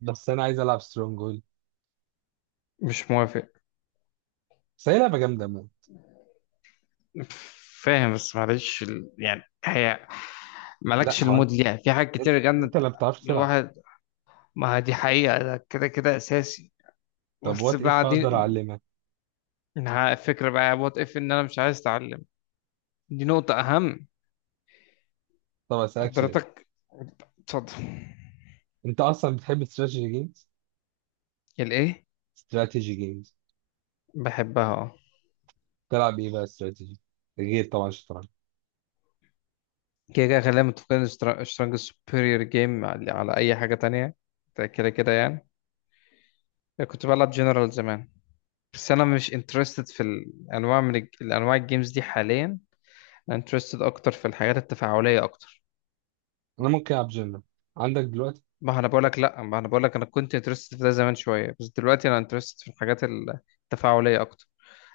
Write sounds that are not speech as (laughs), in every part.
بس انا عايز العب سترونج هولد. مش موافق. بس هي لعبه جامده موت. فاهم بس معلش هي لا مالكش هو انت المود ليها في حاجات انت كتير جنة أنت اللي ما بتعرفش تلعب. الواحد. ما هي دي حقيقة، ده كده كده أساسي. طب بس وات اف اقدر بعدين، اعلمك. ها، الفكرة بقى وات إف إن أنا مش عايز أتعلم. دي نقطة أهم. طب اسالك سؤال، قدرتك اتفضل. انت اصلا بتحب استراتيجي جيمز؟ الإيه؟ استراتيجي جيمز. بحبها اه. تلعب ايه بقى استراتيجي، غير طبعا الشطرنج؟ كده كده خلينا متفقين، سترونج سوبيريور جيم على أي حاجة تانية. ده كده كده يعني. كنت بلعب جنرال زمان، بس انا مش انترستد في الانواع من الانواع الجيمز دي حاليا. انا انترستد اكتر في الحاجات التفاعليه اكتر. انا ممكن العب جنرال، عندك دلوقتي؟ ما انا بقول لك لا ما انا بقول لك انا كنت انترستد في ده زمان شويه، بس دلوقتي انا انترستد في الحاجات التفاعليه اكتر،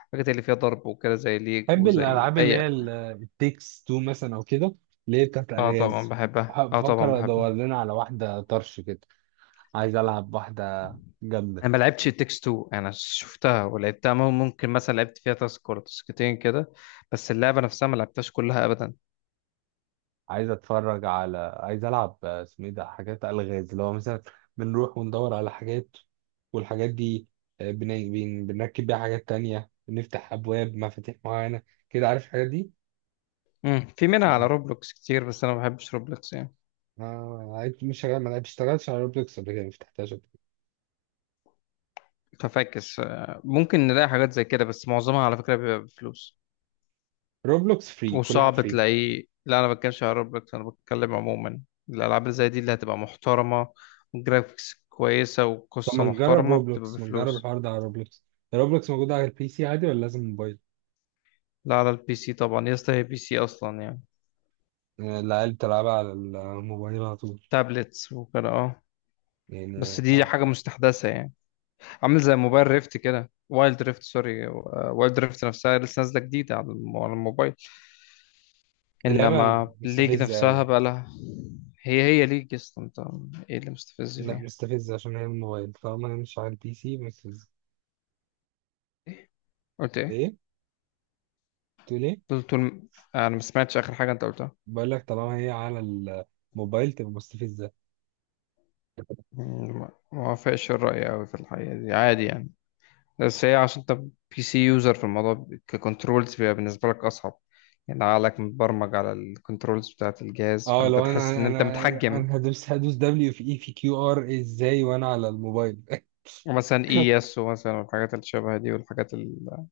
الحاجات اللي فيها ضرب وكده، زي ليج بحب وزي الالعاب اللي هي اي. التيكس تو مثلا او كده، اللي هي بتاعت اه طبعا الغاز. بحبها، اه طبعا بفكر ادور بحبها. لنا على واحده طرش كده، عايز العب واحده جامده. انا ما لعبتش تكس 2، انا شفتها ولعبتها، ممكن مثلا لعبت فيها تاسك ولا تاسكتين كده، بس اللعبه نفسها ما لعبتهاش كلها ابدا. عايز اتفرج على، عايز العب، اسمه ايه ده، حاجات الغاز اللي هو مثلا بنروح وندور على حاجات والحاجات دي. بنركب بيها حاجات تانية، بنفتح ابواب مفاتيح معينة كده، عارف الحاجات دي؟ في منها على بحب. روبلوكس كتير، بس انا ما بحبش روبلوكس يعني. مش شغال، ما اشتغلتش على روبلوكس قبل كده، ما فتحتهاش قبل كده. ففاكس، ممكن نلاقي حاجات زي كده، بس معظمها على فكرة بيبقى بفلوس روبلوكس فري، كل حاجة وصعب فري. تلاقيه. لا أنا بتكلمش على روبلوكس، أنا بتكلم عموما الألعاب اللي زي دي اللي هتبقى محترمة وجرافيكس كويسة طب ما وقصة نجرب محترمة بتبقى روبلوكس، ما نجرب بفلوس. الحوار ده على روبلوكس. روبلوكس موجودة على البي سي عادي ولا لازم موبايل؟ لا على البي سي طبعا يا اسطى، هي بي سي أصلا يعني. العيال بتلعبها على الموبايل على طول. تابلتس وكده اه. يعني بس دي آه، حاجة مستحدثة يعني، عامل زي موبايل ريفت كده، وايلد ريفت، سوري، وايلد ريفت نفسها لسه نازلة جديدة على على الموبايل، اللعبة انما ليج مستفزة نفسها أوي. بقى لها. هي ليج اصلا انت. ايه اللي مستفز لا فيها؟ مستفزة عشان هي الموبايل، طالما هي مش على البي سي مستفزة. إيه؟ قلت ايه؟ ايه؟ تقول ايه؟ طول طول انا ما سمعتش اخر حاجه انت قلتها. بقول لك طالما هي على الموبايل تبقى مستفزة. مم، ما وافقش الراي قوي في الحقيقه، دي عادي يعني. بس هي عشان انت بي سي يوزر في الموضوع، ككنترولز بيبقى بالنسبه لك اصعب، يعني عقلك متبرمج على الكنترولز بتاعه الجهاز اه، فانت لو تحس ان انا انا انت متحكم. انا هدوس دبليو في اي في كيو ار ازاي وانا على الموبايل؟ ومثلا اي اس ومثلا والحاجات اللي شبه دي، والحاجات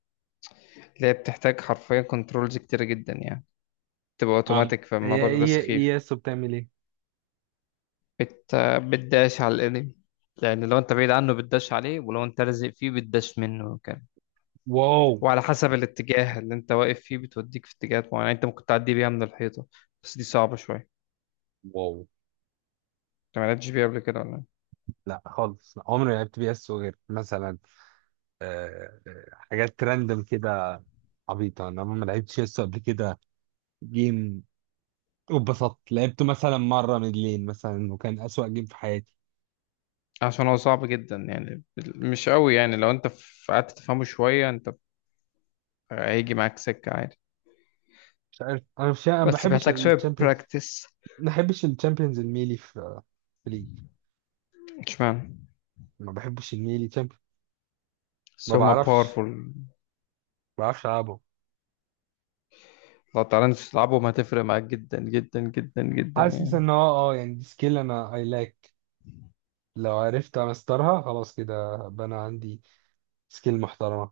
اللي هي بتحتاج حرفيا كنترولز كتيره جدا يعني تبقى (laughs) عم اوتوماتيك، هي فالموضوع بيبقى هي سخيف. اي اس بتعمل ايه؟ بت... بتداش على الانمي، لان لو انت بعيد عنه بتداش عليه، ولو انت لازق فيه بتداش منه كمان. واو. وعلى حسب الاتجاه اللي انت واقف فيه بتوديك في اتجاهات معينه، يعني انت ممكن تعدي بيها من الحيطه. بس دي صعبه شويه. واو. انت ما لعبتش بيها قبل كده ولا إيه؟ لا خالص، لا عمري ما لعبت بي اس غير مثلا حاجات راندوم كده. عبيطة، انا ما لعبتش اس قبل كده جيم. وبسطت لعبته مثلا مرة من لين مثلا وكان أسوأ جيم في حياتي. عشان هو صعب جدا يعني، مش قوي يعني، لو انت قعدت تفهمه شويه انت هيجي معاك سكه عادي، مش عارف، انا مش، انا ما بس بحبش بيحتاج شويه الشامبيونز. براكتس. ما بحبش الشامبيونز الميلي في ليج. اشمعنى؟ ما بحبش الميلي تشامبيون. بس ما هما بعرفش. باورفول، ما بعرفش العبه. لو تعرفش تلعبهم هتفرق معاك جدا جدا جدا جدا حاسس يعني. ان هو يعني دي سكيل انا اي لاك. لو عرفت امسترها خلاص، كده بقى انا عندي سكيل محترمه.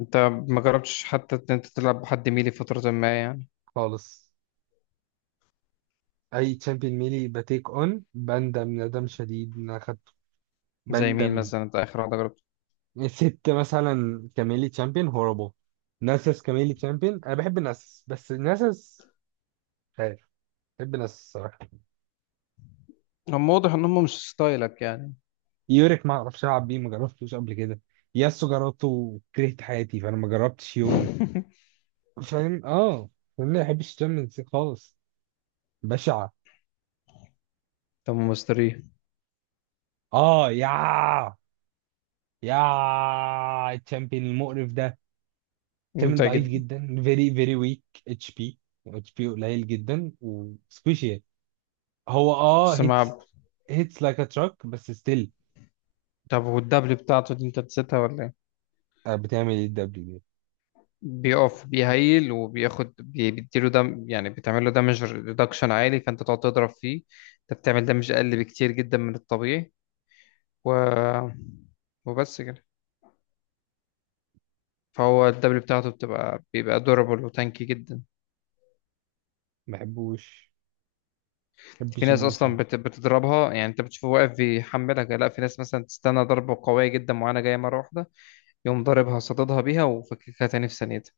انت ما جربتش حتى ان انت تلعب بحد ميلي فترة ما يعني؟ خالص. اي تشامبيون ميلي بتيك اون بندم ندم شديد ان انا اخدته. زي مين بندم. مثلا انت اخر واحدة جربت؟ ست مثلا كميلي تشامبيون هوربل. ناسس كميلي تشامبيون، انا بحب ناسس، بس ناسس. مش عارف. بحب ناسس الصراحه. هم واضح ان هم مش ستايلك يعني. يوريك ما اعرفش العب بيه، ما جربتوش قبل كده. ياسو جربته وكرهت حياتي، فانا ما جربتش يون. (laughs) فاهم اه. فاهم، ما بحبش الشامبيونز ليج خالص. بشعه. طب مستريح؟ اه، يا الشامبيون المقرف ده. الشامبيون ممتع ضعيف جدا. جدا، فيري فيري ويك. اتش بي، اتش بي قليل جدا وسكوشي. هو بس هيتس. مع، هيتس لايك ا تراك بس ستيل. طب والدبل بتاعته دي انت نسيتها ولا ايه؟ بتعمل ايه الدبليو دي؟ بيقف بيهيل وبياخد بيديله دم، يعني بتعمل له دامج ريدكشن عالي، فانت تقعد تضرب فيه انت بتعمل دامج اقل بكتير جدا من الطبيعي، و وبس كده. فهو الدبل بتاعته بيبقى دورابل وتانكي جدا. ما بحبوش. ما في بحبش ناس المنشن. اصلا بتضربها، يعني انت بتشوفه واقف بيحملها كده. لا، في ناس مثلا تستنى ضربة قوية جدا معينة جاية مرة واحدة يقوم ضاربها صاددها بيها وفككها تاني في ثانيتها.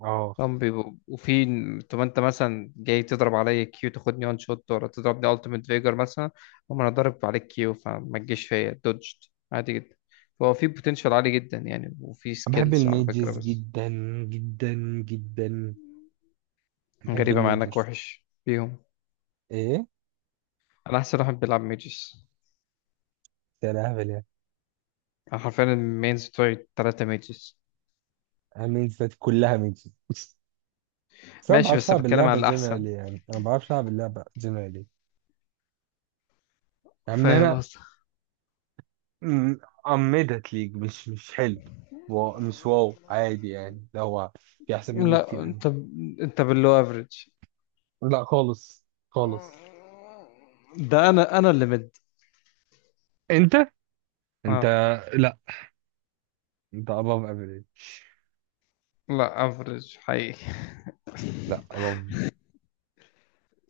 اه، هم بيبقوا وفي، طب انت مثلا جاي تضرب عليا كيو تاخدني وان شوت، ولا تضربني التيمت فيجر مثلا؟ هم انا ضارب عليك كيو فما تجيش فيا، دوجت عادي جدا. فهو في بوتنشال عالي جدا يعني، وفي أنا بحب سكيلز على فكرة الميجز بس. جدا جدا جدا، أنا بحب غريبة مع انك الميجز. وحش بيهم. ايه؟ انا احسن واحد بيلعب ميجز. يا لهبل يعني. أنا حرفيا المينز بتوعي تلاتة ميجز. أنا الميجز بتاعتي كلها ميجز بس. انا ما ماشي بعرفش بس أنا العب بتكلم اللعبه على الأحسن. جنرالي يعني، انا ما بعرفش العب اللعبه جنرالي. يعني إن فاهم انا قصدك. م- قمدت ليج، مش حلو. مش واو عادي يعني، ده هو في احسن مني لا كتير قوي. أنت، أنت باللو أفريج. لا خالص خالص. ده انا اللي مد. انت انت أه. لا، انت above average. لا أفريج حقيقي. لا above.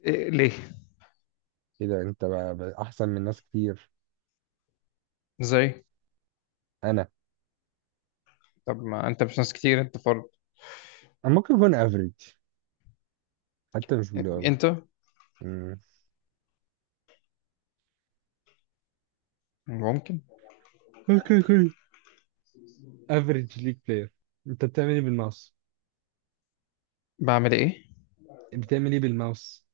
إيه ليه؟ كده انت بقى احسن من ناس كتير. إزاي؟ انا طب ما أنت مش ناس كتير، أنت فرد. انا ممكن اكون average، حتى مش بيلو قوي. أنت امم ممكن. اوكي، اوكي. افريج ليج بلاير. انت بتعمل ايه بالماوس؟ بعمل إيه؟ بتعمل ايه بالماوس؟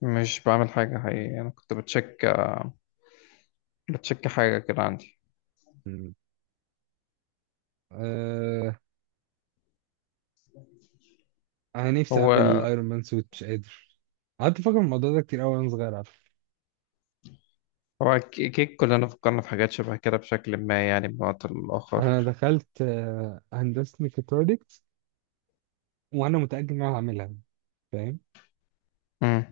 مش بعمل حاجة حقيقي، أنا كنت بتشيك، آه، بتشيك حاجة كده عندي. مم. آه... انا نفسي اعمل هو ايرون مان سوت، مش قادر. قعدت افكر في الموضوع ده كتير قوي وانا صغير على فكرة. هو كيك كلنا فكرنا في حاجات شبه كده بشكل ما، يعني بوقت انا الآخر. دخلت هندسه ميكاترونكس وانا متاكد ان انا هعملها، فاهم؟ مم.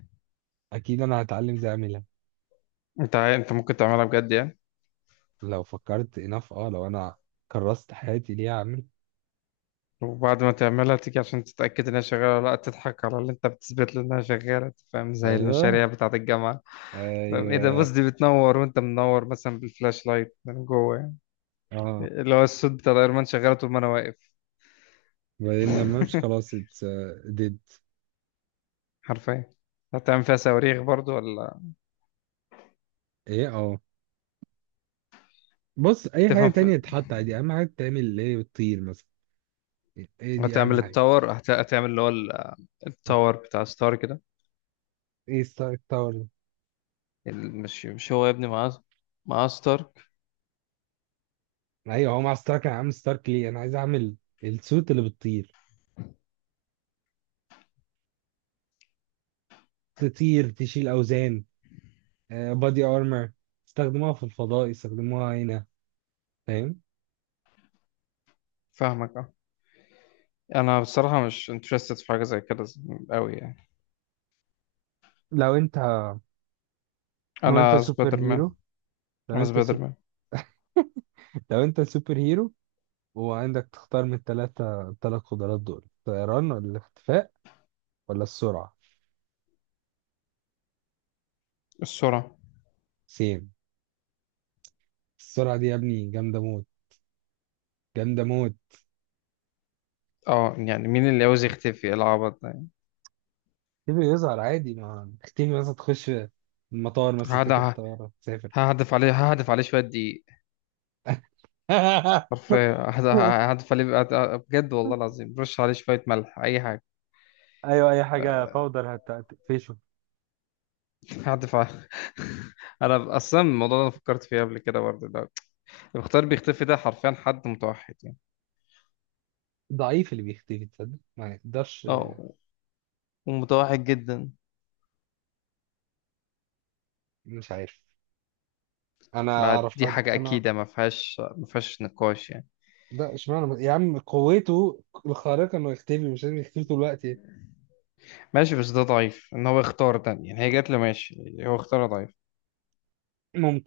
اكيد انا هتعلم ازاي اعملها. أنت أنت ممكن تعملها بجد يعني. لو فكرت انف اه لو انا كرست حياتي ليه اعمل. وبعد ما تعملها تيجي عشان تتأكد إنها شغالة ولا لأ، تضحك على اللي أنت بتثبت له إنها شغالة. فاهم؟ زي ايوه، المشاريع بتاعة الجامعة. فاهم إيه ده؟ بص، ايوه. دي بتنور وأنت منور مثلا بالفلاش لايت من جوه يعني، اه، اللي هو الصوت بتاع الأيرمان شغال طول ما أنا واقف. بعدين لما امشي خلاص، (laughs) اتس ديد. حرفيا. هتعمل فيها صواريخ برضو ولا؟ ايه اه، بص اي حاجه تفهم في... تانية تتحط عادي، اهم حاجه تعمل اللي هي بتطير مثلا. ايه دي اهم هتعمل حاجه. التاور، هتعمل اللي هو بت... التاور بتاع ستارك ده. ايه ستارك تاور؟ مش مش هو يا ابني، مع مع ستارك. ايوه هو مع ستارك، انا عامل ستارك ليه، انا عايز اعمل السوت اللي بتطير، تطير تشيل اوزان، بادي ارمor، استخدموها في الفضاء، استخدموها هنا، فاهم؟ فاهمك اه. انا بصراحة مش interested في حاجة زي كده قوي يعني. لو انت لو انت انا سوبر سبايدر مان. هيرو، لو انا انت سبايدر سوب... مان. لو انت سوبر هيرو، وعندك تختار من الثلاث قدرات دول، الطيران ولا الاختفاء ولا السرعه؟ السرعة. سيم. السرعه دي يا ابني جامده موت، جامده موت. اه يعني مين اللي عاوز يختفي؟ إيه العبط ده؟ تيجي يظهر عادي، ما تيجي مثلا تخش المطار مثلا هقعد تركب الطيارة تسافر. ههدف عليه، ههدف عليه شوية دقيق. (laughs) حرفيا ههدف عليه بجد والله العظيم، رش عليه شوية ملح أي حاجة. ايوه، اي حاجه آه، باودر هتقفشه. ههدف عليه. (laughs) أنا أصلا الموضوع ده أنا فكرت فيه قبل كده برضه. ده المختار بيختفي ده حرفيا حد متوحد يعني. ضعيف اللي بيختفي، تصدق ما يقدرش. اه. ومتوحد جدا. مش عارف، انا ما اعرف دي حد، حاجة انا. أكيدة، ما فيهاش نقاش يعني. لا، اشمعنى يا عم، قوته الخارقة انه يختفي مش لازم يختفي طول الوقت. ماشي بس ده ضعيف إن هو يختار ده، يعني هي جات له ماشي، هو اختار ضعيف. يعني.